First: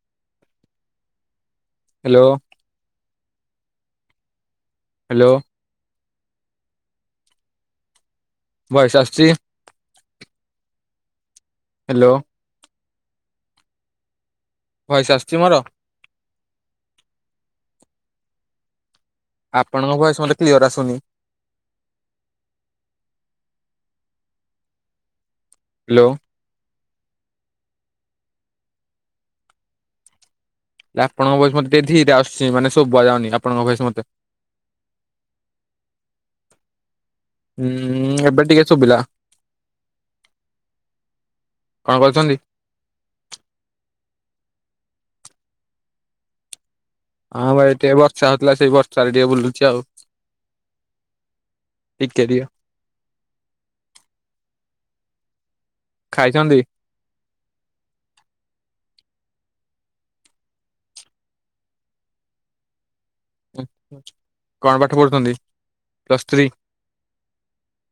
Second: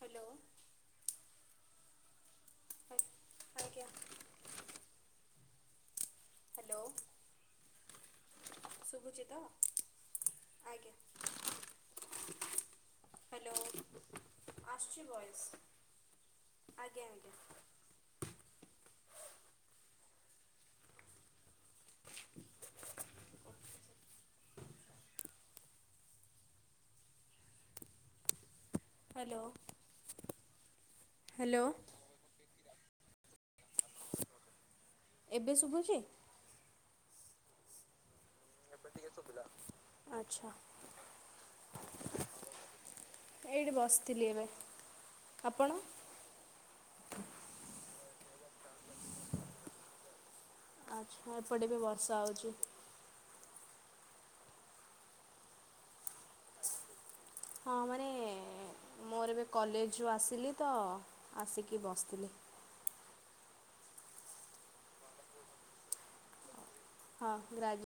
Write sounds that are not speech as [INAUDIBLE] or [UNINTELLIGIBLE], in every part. Hello. Hello. ଆଜ୍ଞା। Hello. Hello voice ଆସୁଛି ଶୁଭୁଚିତ। ଆଜ୍ଞା। ହାଲୋ। ହାଲୋ ଆସୁଚି ଆସୁଛି ଭଏସ୍। ମୋର ଆଜ୍ଞା ଆଜ୍ଞା। ଆପଣଙ୍କ ଭଏସ ମତେ କ୍ଲିୟର ଆସୁନି। ହାଲୋ। ହାଲୋ। ହେ ଆପଣଙ୍କ ଭୟସ ମତେ ଟେକେ ଧୀରେ ଆସୁଛି ମାନେ ସୁବୁ ଯାଉନି ଆପଣଙ୍କ ଭଏସ ମତେ। ଏବେ ଶୁଭୁଛି? ହୁଁ ଏବେ ଟିକେ ଶୁଭିଲା। ଆଚ୍ଛା। କଣ କରୁଛନ୍ତି? ଏଇଠି ବସିଥିଲି ଏବେ ଆପଣ? ହଁ ଏଇଠି ଟିକେ ବର୍ଷା ହଉଥିଲା ସେଇ ବର୍ଷାରେ ଟିକେ ବୁଲୁଛି ଆଉ ଆଚ୍ଛା ଏପଟେ ବି ବର୍ଷା ଟିକେ ଟିକେ ହଉଛି। ଖାଇଛନ୍ତି? ହଁ ମାନେ ମୋର ଏବେ କଲେଜରୁ ଆସିଲି ତ ଆସିକି ବସିଥିଲି। କଣ ପାଠ ପଢ଼ୁଛନ୍ତି ପ୍ଲସ୍ ଥ୍ରୀ। ହଁ ଗ୍ରାଜୁ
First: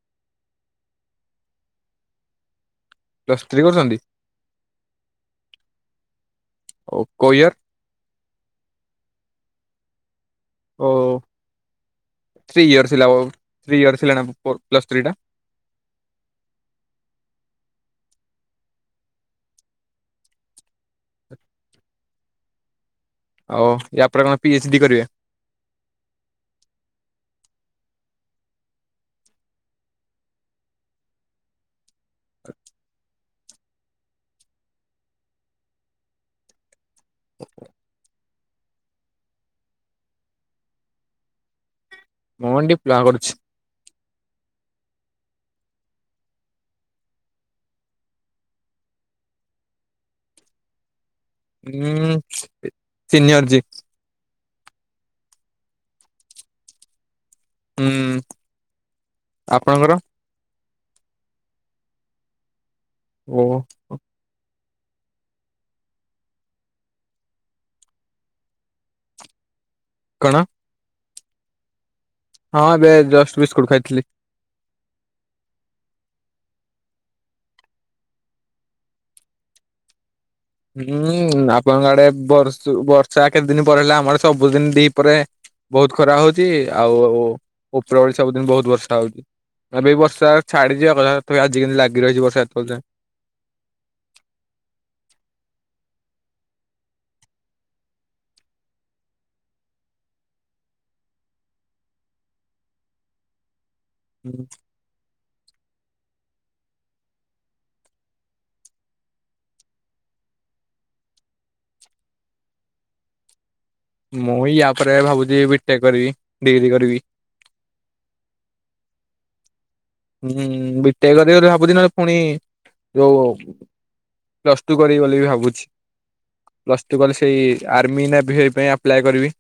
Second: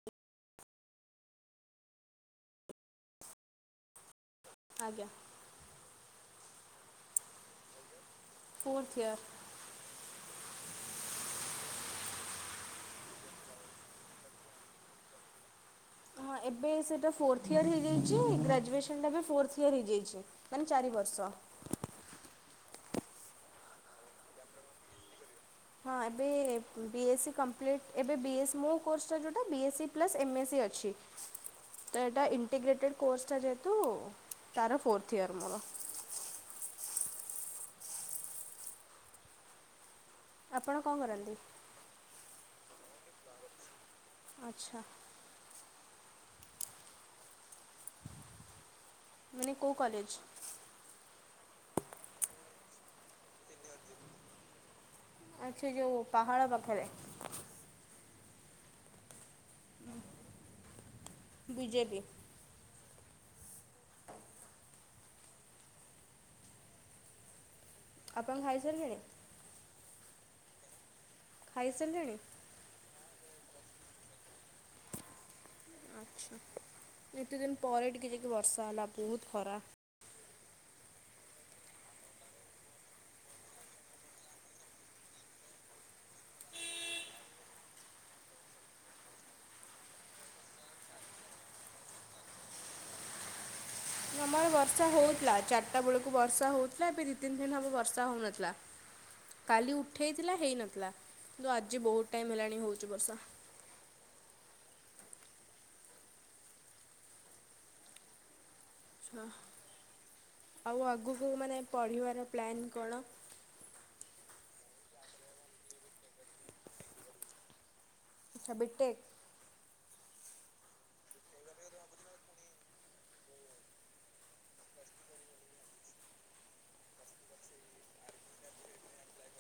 ପ୍ଲସ ଥ୍ରୀ କରୁଛନ୍ତି। ଆଜ୍ଞା। କୋଉ ଇଅର୍? Fourth year. ଓ ଥ୍ରୀ ଇୟର୍ସ ଥିଲା ଥ୍ରୀ ଇୟର୍ସ ଥିଲା ନା ପ୍ଲସ୍ ଥ୍ରୀ ଟା। ହଁ ଏବେ ସେଇଟା ଫୋର୍ଥ ଇୟର ହେଇଯାଇଛି ଗ୍ରାଜୁଏସନଟା ବି ଫୋର୍ଥ ଇୟର ହେଇଯାଇଛି। ମାନେ ଚାରି ବର୍ଷ। ଆଉ ୟାପରେ କଣ ପି ଏଚ୍ ଡି କରିବେ? ହଁ ଏବେ ବି ଏସ୍ ସି କମ୍ପ୍ଲିଟ୍ ଏବେ ବି ଏସ୍ ମୋ କୋର୍ସଟା ଯେଉଁଟା B S C plus M S C ଅଛି। [INAUDIBLE] ତ ଏଟା ଇଣ୍ଟିଗ୍ରେଟେଡ୍ କୋର୍ସଟା ଯେହେତୁ ତାର ଫୋର୍ଥ ଇଅର ମୋର। [INAUDIBLE] ଆପଣ କଣ କରନ୍ତି? ମୁଁ ଡିପ୍ଲୋମା କରୁଛି। ଆଚ୍ଛା। ମାନେ କୋଉ କଲେଜ୍? ଉଁ ଇ ସିନିୟର ଜି। ଆଛା ଯୋଉ ପାହାଡ଼ ପାଖରେ। ହୁଁ ଆପଣଙ୍କର? B J P. ଉଁ? ଆପଣ ଖାଇସାରି ଲେଣି? କଣ? ଖାଇସାରିଲେଣି? ହଁ ଏବେ ଜଷ୍ଟ୍ ବିସ୍କୁଟ୍ ଖାଇଥିଲି। ଆଚ୍ଛା ଏତେ ଦିନ ପରେ ଟିକେ ଯାଇକି ବର୍ଷା ହେଲା ବୋହୁତ ଖରା ହୁଁ ଆପଣଙ୍କ ଆଡ଼େ ବର୍ଷୁ ବର୍ଷା କେତେ ଦିନ ପରେ ହେଲା ଆମରେ ସବୁଦିନ ଦି ପହରେ ବୋହୁତ ଖରା ହୋଉଚି ଆଉ ଉପର ବଳି ସବୁଦିନ ବୋହୁତ ବର୍ଷା ହୋଉଚି। ଏବେ ବି ବର୍ଷା ଛାଡ଼ିଯିବା କଥା ତ ଆଜି କେମିତି ଲାଗି ରହିଛି ବର୍ଷା ଏତେବେଳେ ଯାଏଁ। ଆମର ବର୍ଷା ହଉଥିଲା ଚାରିଟା ବେଳକୁ ବର୍ଷା ହଉଥିଲା ଏବେ ଦି ତିନି ଦିନ ହବ ବର୍ଷା ହଉନଥିଲା। କାଲି ଉଠେଇଥିଲା ହେଇନଥିଲା କିନ୍ତୁ ଆଜି ବୋହୁତ ଟାଇମ ହେଲାଣି ହୋଉଛି ବର୍ଷା। ହୁଁ। ହଁ ଆଉ ଆଗକୁ ମାନେ ପଢ଼ିବାର ପ୍ଲାନ୍ କଣ? ମୁଁ ୟା ପରେ ଭାବୁଚି ବିଟେକ୍ କରିବି ଡିଗ୍ରୀ କରିବି। ଆଚ୍ଛା ବିଟେକ୍? ହୁଁ ବିଟେକ୍ କରିବି ବୋଲି ଭାବୁଚି ନହେଲେ ପୁଣି ଯୋଉ ପ୍ଲସ୍ ଟୁ କରିବି ବୋଲି ବି ଭାବୁଛି। ପ୍ଲସ୍ ଟୁ କଲେ ସେଇ ଆର୍ମି ନେଭିଏ ପାଇଁ ଆପ୍ଲାଏ କରିବି।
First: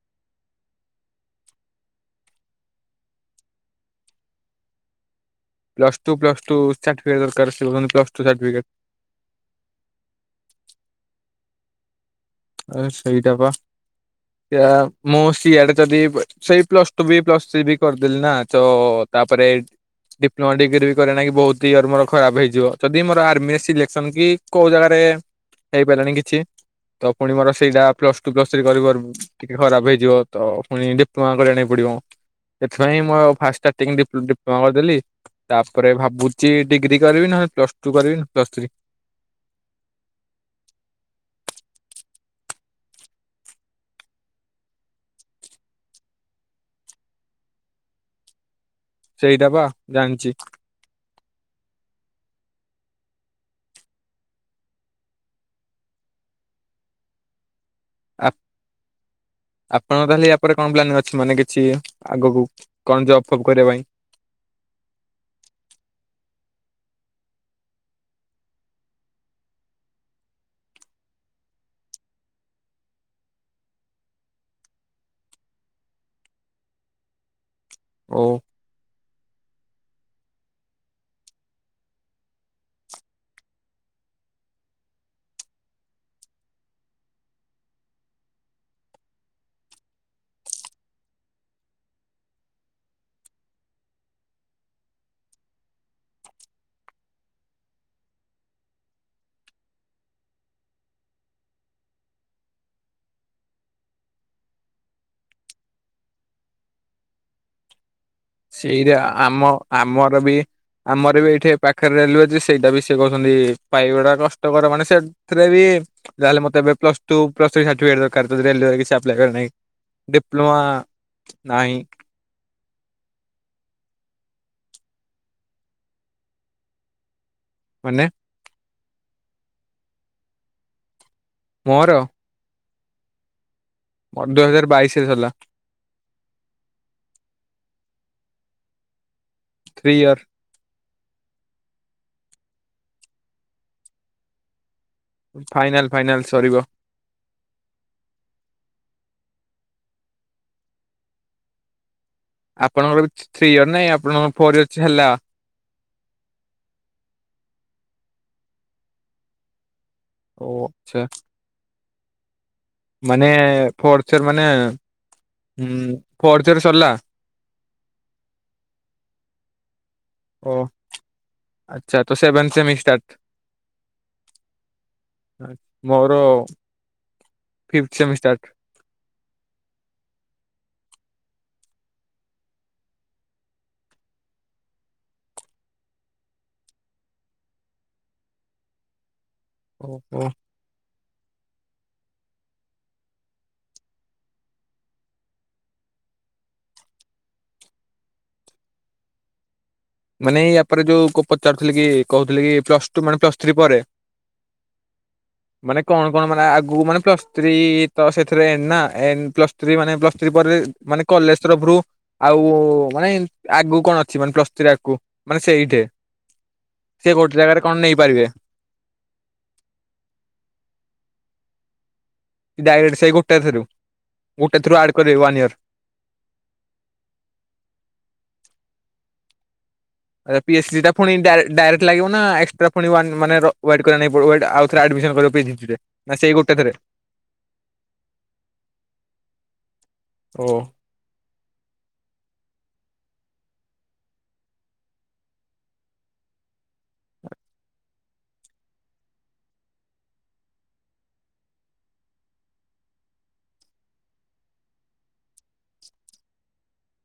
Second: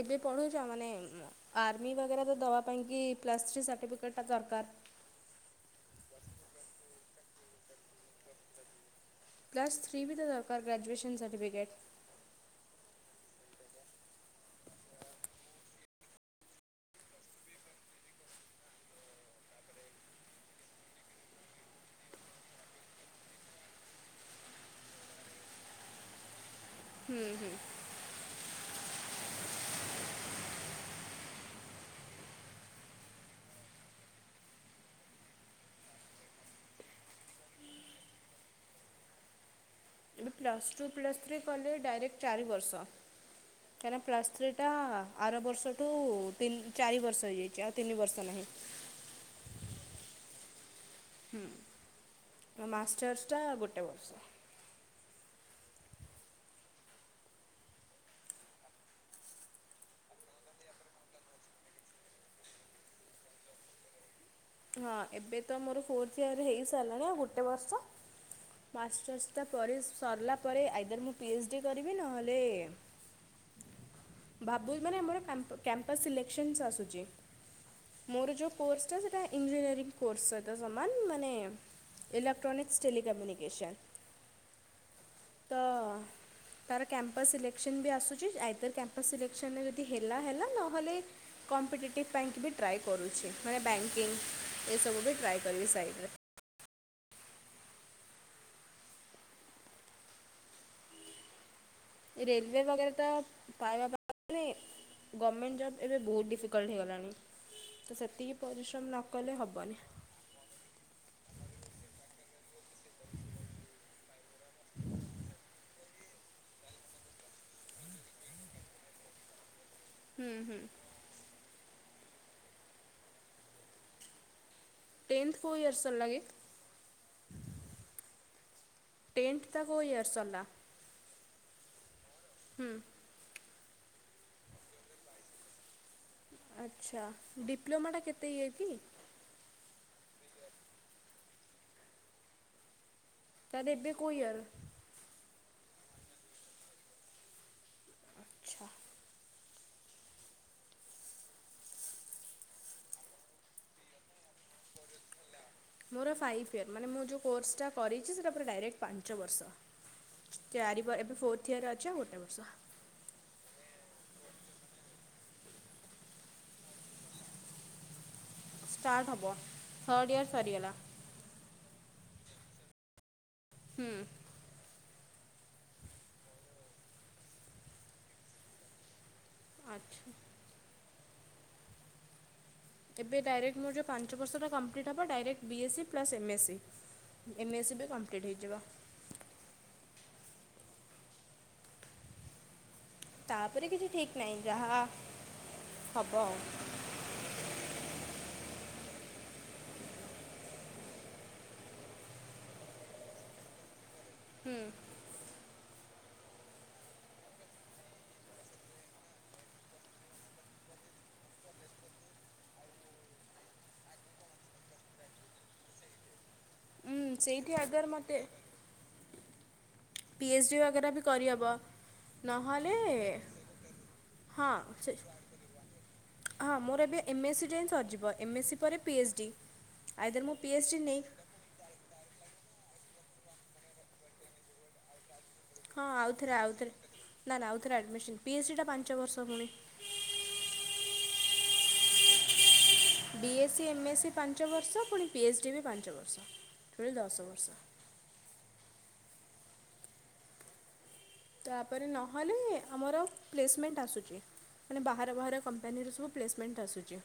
ଏବେ ପଢ଼ୁଚ଼ ମାନେ ଉଁ ମ ଆର୍ମି ବଗେରା ତ ଦବା ପାଇଁକି ପ୍ଲସ୍ ଥ୍ରୀ ସାର୍ଟିଫିକେଟ୍ ଟା ଦରକାର। Plus two plus two certificate ଦରକାର [UNINTELLIGIBLE] plus two certificate. Plus three ବି ତ ଦରକାର ଗ୍ରାଜୁଏସନ୍ ସର୍ଟିଫିକେଟ। ଆରେ ସେଇଟାପା। [UNINTELLIGIBLE] ମୁଁ ସିଆଡ଼େ ଯଦି ସେଇ ପ୍ଲସ ଟୁ ବି ପ୍ଲସ ଥ୍ରୀ ବି କରିଦେଲି ନା ତ ତାପରେ ଡିପ୍ଲୋମା ଡିଗ୍ରୀ ବି କରିବା ନାଗି କି ବୋହୁତ ହି ଇୟର ମୋର ଖରାପ ହେଇଯିବ ଯଦି ମୋର ଆର୍ମିରେ ସିଲେକ୍ସନ୍ କି କୋଉ ଜାଗାରେ ହେଇପାରିଲାଣି କିଛି ତ ପୁଣି ମୋର ସେଇଯା ପ୍ଲସ୍ ଟୁ ପ୍ଲସ୍ ଥ୍ରି କରିବାରୁ ଟିକେ ଖରାପ ହେଇଯିବ ତ ପୁଣି ଡିପ୍ଲୋମା କରିବା ନାଗି ପଡି଼ବ। ସେଥିପାଇଁ ମୁଁ ଆଉ ଫାଷ୍ଟ୍ ଷ୍ଟାର୍ଟିଂ ଡିପ୍ଲ ଡିପ୍ଳୋମା କରିଦେଲି। ତାପରେ ଭାବୁଛି ଡିଗ୍ରୀ କରିବି ନହେଲେ ପ୍ଲସ ଟୁ କରିବି ନା ପ୍ଲସ ଥ୍ରୀ। କିନ୍ତୁ ପ୍ଲସ୍ ଟୁ ପ୍ଲସ୍ ଥ୍ରୀ କଲେ ଡାଇରେକ୍ଟ ଚାରି ବର୍ଷ। କାହିଁକିନା ପ୍ଲସ୍ ଥ୍ରୀ ଟା ଆର ବର୍ଷଠୁ ତିନ୍ ଚାରି ବର୍ଷ ହେଇଯାଇଛି ଆଉ ତିନି ବର୍ଷ ନାହିଁ। ସେଇଟା ବା ଜାଣିଚି। ହୁଁ ତ ମାଷ୍ଟର୍ସ ଟା ଗୋଟେ ବର୍ଷ। ଆ ଆପଣଙ୍କ ତାହେଲେ ୟା ପରେ କଣ ପ୍ଲାନ ଅଛି ମାନେ କିଛି ଆଗକୁ କଣ ଯବ୍ ଫବ୍ କରିବା ପାଇଁ? ହଁ ଏବେ ତ ମୋର ଫୋର୍ଥ ଇୟର ହେଇ ସାରିଲାଣି ଆଉ ଗୋଟେ ବର୍ଷ। ମାଷ୍ଟର୍ସଟା ପରେ ସରିଲା ପରେ ଆଇଦର ମୁଁ ପି ଏଚ୍ ଡି କରିବି ନହେଲେ [INAUDIBLE] ଭାବୁଚି ମାନେ ଆମର କ୍ୟାମ୍ପ କ୍ୟାମ୍ପସ ସିଲେକ୍ ସନ୍ସ‌ ଆସୁଚି। ଓ ମୋର ଯୋଉ କୋର୍ସଟା ସେଇଟା ଇଞ୍ଜିନିୟରିଂ କୋର୍ସ ସହିତ ସମାନ ମାନେ ଏଇଲେକ୍ଟ୍ରନିକ୍ସ ଷ୍ଟେଲିିକମ୍ୟୁନିକସନ୍ ତ ତାର କ୍ୟାମ୍ପସ ସିଲେକ୍ସନ ବି ଆସୁଛି ଆଇଦର କ୍ୟାମ୍ପସ ସିଲେକ୍ସନ ଯଦି ହେଲା ହେଲା ନହେଲେ କମ୍ପିଟେଟିଭ୍ ପାଇଁ କି ବି ଟ୍ରାଏ କରୁଛି ମାନେ ବ୍ୟାଙ୍କିଙ୍ଗ୍ ଏସବୁ ବି ଟ୍ରାଏ କରିବି ସାଇଡ୍ ରେ। ରେଲ୍ ୱେ ବାଗେରା ତ ପାରା [INAUDIBLE] ଗମେଣ୍ଟ ଜବ୍ ଏବେ ବୋହୁତ ଡିଫିକଲ୍ଟ୍ ହେଇଗଲାଣି ତ ସେତିକି ପରିଶ୍ରମ ସେଇରା ନ କଲେ ଆମ ହେବନି ଆମର ବି ଆମର ବି ଏଇଠି ପାଖରେ ରେଲୱେ ଅଛି ସେଇଟା ବି ସେଏ କହୁଛନ୍ତି ପାଇବା ଟା କଷ୍ଟକର ମାନେ ସେ ସେଥିରେ ବି ଯାହାହେଲେ ମତେ ଏବେ plus two, plus three certificate ଦରକାର ରେଲୱେ ରେ କିଛି ଆପ୍ଲାଏ କରିଆ ନାଗି। ଡିପ୍ଲୋମା ନାହିଁ। ଟେନ୍ଥ କୋଉ ଇୟର୍ ସରିଲା କି ମାନେ? ଟେନ୍ଥ୍ ଟା କୋଉ ଇୟର ସରିଲା? ମୋର? ହୁଁ। ଦୁଇ ହଜାର ବାଇଶି ରେ ସରିଲା। ଆଚ୍ଛା ଡିପ୍ଲୋମାଟା କେତେ ଇଏ କି? Three year. ତା ହେଲେ ଏବେ କଉ ଇୟର? ଫାଇନାଲ ଫାଇନାଲ ସରିବ। ଆଚ୍ଛା। ଆପଣଙ୍କର ବି ଥ୍ରୀ ଇୟର ନାଇଁ ଆପଣଙ୍କର ଫୋର ଇୟର ଚାଲିଲା? ମୋର ଫାଇଭ୍ ଇୟର୍ ମାନେ ମୁଁ ଯେଉଁ କୋର୍ସଟା କରିଛି ସେଇଟା ପୁର ଡାଇରେକ୍ଟ ପାଞ୍ଚ ବର୍ଷ। ଓ ଚାରିବା ଆଚ୍ଛା ଏବେ ଫୋର୍ଥ ଇୟର ଅଛି ଆଉ ଗୋଟେ ବର୍ଷ। ମାନେ ଫୋର୍ଥ ଇୟର ମାନେ ଫୋର୍ଥ ଇୟର ସରିଲା? ଷ୍ଟାର୍ଟ ହବ। ଥାର୍ଡ଼ ଇୟର୍ ଓ ସରିଗଲା ଆଚ୍ଛା ତ ସେଭନ ସେମିଷ୍ଟାର୍? ହୁଁ। ମୋର ଫି୍ଫ୍ଥ ସେମିଷ୍ଟାର୍। ଆଚ୍ଛା। ଏବେ ଡାଇରେକ୍ଟ ମୋ ଯେଉଁ ପାଞ୍ଚ ବର୍ଷଟା କମ୍ପ୍ଲିଟ୍ ହେବ direct B S C plus M S C. M S C ବି କମ୍ପ୍ଲିଟ୍ ହେଇଯିବ। ଓହୋଃ। ତାପରେ କିଛି ଠିକ୍ ନାହିଁ ଯାହା ହବ ଆଉ। ମାନେ ଏଇ ୟାପରେ ଯୋଉ ପଚାରୁଥିଲି କି କହୁଥିଲି କି ପ୍ଲସ ଟୁ ମାନେ ପ୍ଲସ ଥ୍ରୀ ପରେ ହୁଁ। ମାନେ କଣ କଣ ମାନେ ଆଗକୁ ମାନେ ପ୍ଲସ୍ ଥ୍ରୀ ତ ସେଥିରେ ନା ପ୍ଲସ୍ ଫ୍ରି ମାନେ ପ୍ଲସ୍ ଥ୍ରୀ ପରେ ମାନେ କଲେଜ ତରଫରୁ ଆଉ ମାନେ ଆଗକୁ କଣ ଅଛି ମାନେ ପ୍ଲସ୍ ଥ୍ରୀ ଆଗକୁ ମାନେ ସେଇଠି? ସେ ଗୋଟେ ସେଇଠି ଜାଗାରେ କଣ ଆଗର ମୋତେ ନେଇପାରିବେ? ପି ଏଚ୍ ଡ଼ି ବଗେରା ବି କରିହେବ। ନହଲେ ଡାଇରେକ୍ଟ ସେଇ ଗୋଟେ ଥ୍ରୁ ହଁ ଗୋଟେ ଥ୍ରୁ ଆଡ୍ କରିବେ ୱାନ୍ ଇୟର। ହଁ ମୋର ଏବେ ଏମ୍ ଏସ୍ ସି ଟା ହିଁ ସରିଯିବ ଏମ୍ ଏସ୍ ସି ପରେ P H D. P H D ଟା ପୁଣି ଡାଇରେକ୍ଟ ଲାଗିବ ନା ଏକ୍ସଟ୍ରା ପୁଣି ୱାନ ମାନେ ୱଏଟ କରିବାନାଗି ପଡ଼ିବ ଆଉଥରେ ଆଡମିସନ୍ କରିବ ଡି ରେ ହଁ ନା ସେଇ ଆଉଥରେ ଗୋଟେ ଥରେ? ଆଉଥରେ ନା ନା ଆଉଥରେ ଆଡ଼ମିସନ୍ ପି ଏଚ୍ ଡି ଟା ପାଞ୍ଚ ବର୍ଷ ପୁଣି। ଓଃ। B S C, M S C ପାଞ୍ଚ ବର୍ଷ ପୁଣି ପି ଏଚ୍ ଡି ବି ପାଞ୍ଚ ବର୍ଷ ଟୋଟାଲି ଦଶ ବର୍ଷ। ତାପରେ ନହେଲେ ଆମର ପ୍ଲେସମେଣ୍ଟ ଆସୁଛି। ମାନେ ବାହାର ବାହାର କମ୍ପାନୀରେ ସବୁ ପ୍ଲେସମେଣ୍ଟ ଆସୁଛି।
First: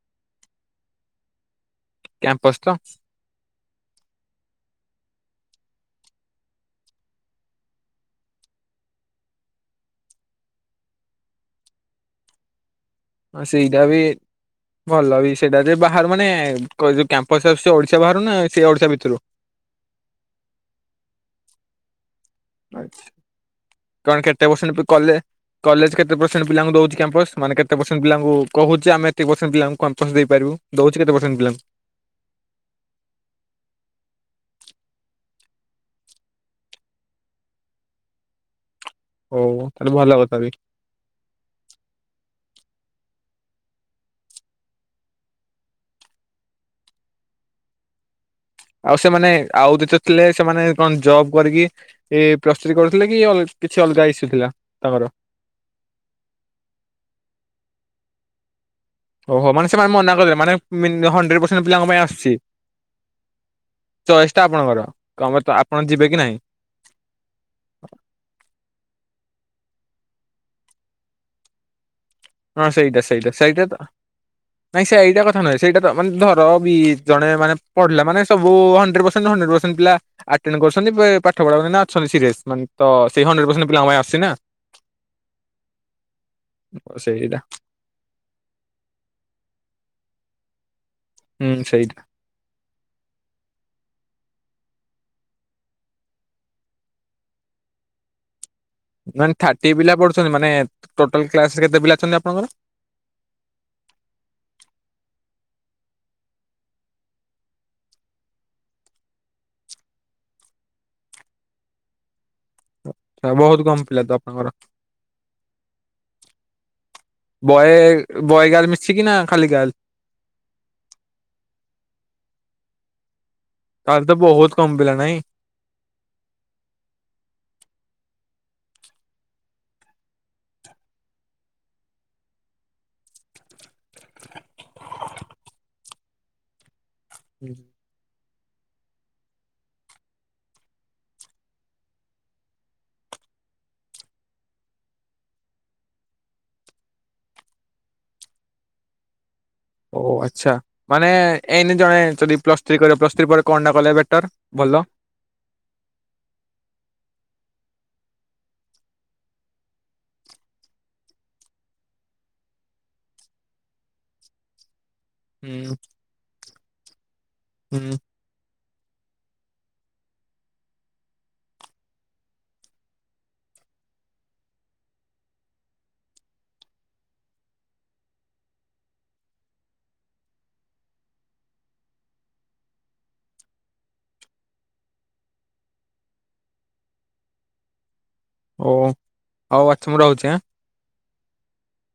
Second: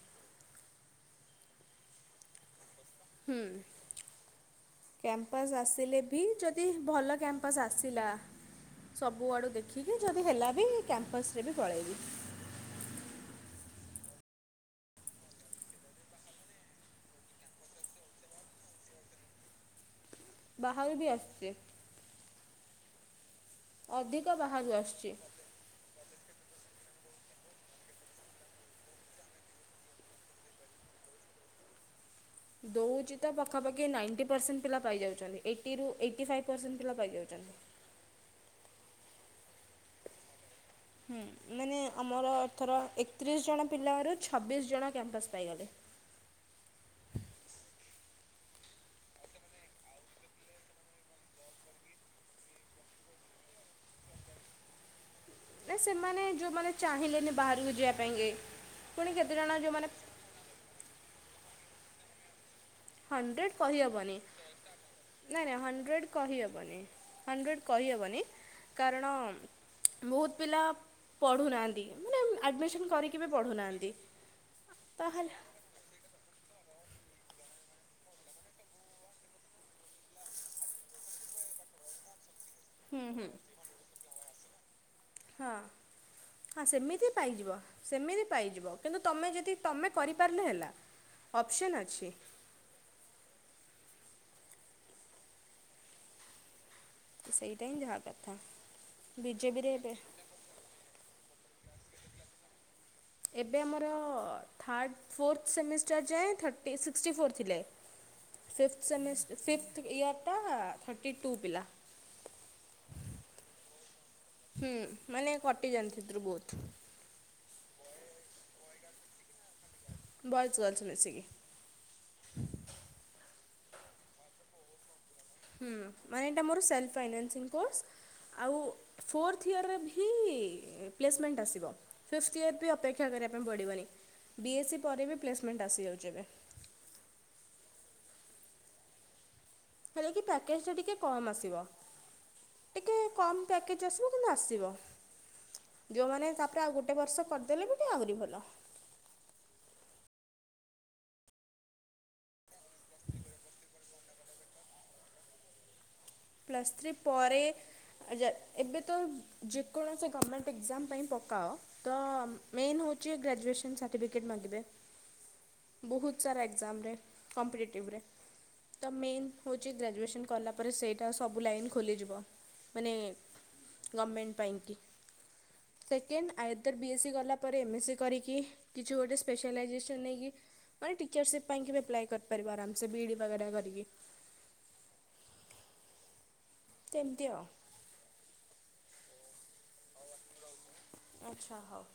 କ୍ୟାମ୍ପସ ତ? ହୁଁ। କ୍ୟାମ୍ପସ୍ ଆସିଲେ ବି ଯଦି ଭଲ କ୍ୟାମ୍ପସ୍ ଆସିଲା ସବୁ ଆଡ଼ୁ ଦେଖିକି ଯଦି ହେଲା ବି କ୍ୟାମ୍ପସରେ ବି ପଳେଇବି। ଆ ସେଇଟା ବି ଭଲ ବି ସେଇଟା ଯେ ବାହାରୁ ମାନେ ଯୋଉ କ୍ୟାମ୍ପସ ଆସୁଚି ଓଡ଼ିଶା ବାହାରୁ ନା ସେଇ ଓଡ଼ିଶା ଭିତରୁ? ବାହାରୁ ବି ଆସିଛି ଆଛା କଣ ଅଧିକ କେତେ ବାହାରୁ ପରସେଣ୍ଟ ଵି ଆସୁଛି। କଲେ କଲେଜ କେତେ ପରସେଣ୍ଟ ପିଲାଙ୍କୁ ଦଉଛି କ୍ୟାମ୍ପସ୍ ମାନ କେତେ ପରସେଣ୍ଟ ପିଲାଙ୍କୁ କହୁଛି ଆମେ ଏତିକି ପରସେଣ୍ଟ ପିଲଙ୍କୁ କ୍ୟାମ୍ପସ ଦେଇପାରିବୁ ଦଉଛି କେତେ ପରସେଣ୍ଟ ପିଲା ଦଉଛି ତ ପାଖାପାଖି ନାଇଣ୍ଟି ପରସେଣ୍ଟ ପିଲା ପାଇଯାଉଛନ୍ତି ଏଇଟିରୁ ଏଇଟି ଫାଇବ୍ ପରସେଣ୍ଟ ପିଲା ପାଇଯାଉଛନ୍ତି ଓ ତାହେଲେ ଭଲ କଥା ବି ହୁଁ ମାନେ ଆମର ଏଥର ଏକତିରିଶ ଜଣ ପିଲାରୁ ଛବିଶ ଜଣ କ୍ୟାମ୍ପାସ୍ ପାଇଗଲେ ଆଉ ସେମାନେ ଆଉ ଯେତ ଥିଲେ ସେମାନେ କଣ ଜବ୍ କରିକି ଏ ପ୍ରସ୍ତୁତି କରୁଥିଲେ କି କିଛି ଅଲଗା ଇସ୍ୟୁ ଥିଲା ତାଙ୍କର ନା ସେମାନେ ଯୋଉମାନେ ଚାହିଁଲେନି ବାହାରକୁ ଯିବା ପାଇଁକି ପୁଣି କେତେଜଣ ଓହୋ ମାନେ ଯେଉଁମାନେ ସେମାନେ ମନା କରିବେ ମାନେ ମି ହଣ୍ଡ୍ରେଟ୍ ପରସେଣ୍ଟ ପିଲାଙ୍କ ପାଇଁ ଆସିଛି। ହଣ୍ଡ୍ରେଟ୍ କହିହବନି ଆପଣଙ୍କର କମ ନାଇଁ ତ ନାଇଁ ଆପଣ ଯିବେ ହଣ୍ଡ୍ରେଟ୍ କି ନାହିଁ କହିହବନି ହଣ୍ଡ୍ରେଟ୍ କହିହବନି କାରଣ ବହୁତ ପିଲା ପଢ଼ୁନାହାଁନ୍ତି ମାନେ ହଁ ଆଡ଼ମିସନ୍ ସେଇଟା କରିକି ବି ସେଇଟା ସୋଇଟା ତ ପଢ଼ୁନାହାନ୍ତି ତାହେଲେ ସେଇଟା ତ ମାନେ ଧର ବି ଜଣେ ମାନେ ପଢ଼ିଲା ମାନେ ସବୁ ହଣ୍ଡ୍ରେଟ୍ ପରସେଣ୍ଟେ ହଣ୍ଡ୍ରେଟ୍ ପରସେଣ୍ଟ ପିଲା ଆଟେଣ୍ତେ କରଛନ୍ତି ପ୍ରାୟେ ପାଠ ପଢା ମାନେଅଛନ୍ତି ସିରିଏଲ୍ ମାନେ ତ ହୁଁ ସେଇ ହୁଁ ହଣ୍ଡ୍ରେଟ୍ ପରସେଣ୍ଟେ ପିଲାଙ୍କ ପାଇଁ ଆସିନା ହଁ ହଁ ସେମିତି ସେଇଟା ପାଇଯିବ। ସେମିତି ପାଇଯିବ କିନ୍ତୁ ତମେ ଯଦି ତମେ କରିପାରିଲେ ହେଲା ହୁଁ ଅପସନ୍ ସେଇଟା ଅଛି। ସେଇଟା ହିଁ ଯାହା କଥା। ମାନେ ବିଜେପିରେ ଥାର୍ଟି ଏବେ ପିଲା ପଢୁଛନ୍ତି ମାନେ ଟୋଟାଲ କ୍ଲାସ ରେ କେତେ ପିଲା ଅଛନ୍ତି ଆପଣଙ୍କର। ଏବେ ଆମର ଥାର୍ଡ଼ ଫୋର୍ଥ ସେମିଷ୍ଟର୍ ଯାଏଁ ଥର୍ଟି ସିକ୍ସିଟି ଫୋର୍ ଥିଲେ। ଫିଫ୍ଥ ସେମଷ୍ଟ ଫିଫ୍ଥ ଇୟରଟା ଥର୍ଟି ଟୁ ପିଲା। ଆ ବହୁତ୍ କମ ପିଲା ତ ଆପଣଙ୍କର। ହୁଁ ମାନେ କଟିଯାଆନ୍ତି ସେଥିରୁ ବହୁତ୍। ବଏ ବଏ ଗାଲ ମିଶକି କି ନା ଖାଲି ଗାଲ ବୟେଚ୍ ଅଛି ମିସିକି ତାଲେ ତ ବହୁତ କାମ ପିଲା ନାଇଁ। ହୁଁ ମାନେ ଏଇଟା ମୋର ସେଲ୍ଫ୍ ଫାଇନାନ୍ସିଂ କୋର୍ସ୍ ଆଉ ଫୋର୍ଥ ଇୟରରେ ଭି ପ୍ଲେସମେଣ୍ଟ ଆସିବ। ଫିଫ୍ଥ ଇୟର ବି ଅପେକ୍ଷା କରିବା ପାଇଁ ପଡ଼ିବନି ବି ଏସ୍ସି ପରେ ବି ପ୍ଲେସମେଣ୍ଟ ଆସିଯାଉଛି ଏବେ। ହୁଁ। ହେଲେ କି ପ୍ୟାକେଜ୍ଟା ଟିକେ କମ୍ ଆସିବ। ଟିକେ କମ୍ ପ୍ୟାକେଜ୍ ଆସିବ କିନ୍ତୁ ଆସିବ। ଯୋଉମାନେ ତାପରେ ଆଉ ଗୋଟେ ବର୍ଷ କରିଦେଲେ ବି ଯେଦି ଆହୁରି ଭଲ‌ ଓ ଆଚ୍ଛା ମାନେ ଏଇନି ଜଣେ ଯଦି ପ୍ଲସ୍ ଥ୍ରୀ କରିବ ପ୍ଲସ୍ ଥ୍ରୀ ପରେ କଣଟା କଲେ ବେଟର। ଭଲ ପ୍ଲସ୍ ଥ୍ରୀ ପରେ ଆ ଯେ ଏବେ ତ ଯେକୌଣସି ଗଭର୍ଣ୍ଣମେଣ୍ଟ ଏକ୍ଜାମ ପାଇଁ ପକାଅ ତ ମେନ୍ ହେଉଛି ଗ୍ରାଜୁଏସନ୍ ସାର୍ଟିଫିକେଟ୍ ମାଗିବେ ହୁଁ ବହୁତ ସାରା ଏକ୍ଜାମରେ ହୁଁ କମ୍ପିଟେଟିଭରେ ତ ମେନ୍ ହଉଚି ଗ୍ରାଜୁଏସନ୍ କଲା ପରେ ସେ ତା ସବୁ ଲାଇନ୍ ଖୋଲିଯିବ ମାନେ ଗଭର୍ଣ୍ଣମେଣ୍ଟ ପାଇଁକି। ସେକେଣ୍ଡ ଆୟଦର୍ ବି ଏସ୍ ସି ଗଲା ପରେ ଏମ୍ଏସ୍ କରିକି କିଛି ଗୋଟେ ସ୍ପେଶାଲାଇଜେସନ୍ ନେଇକି ମାନେ ଟିଚର୍ସିପ୍ ପାଇଁ କି ବି ଆପ୍ଲାଏ କରିପାରିବ ଆରାମସେ ବି ଡ଼ି ବଗେରା କରିକି। ଏମିତି ଆଉ ଓ ହଉ ଆଛ ମୁଁ ରହୁଛିଁ। ଆଚ୍ଛା ହଉ।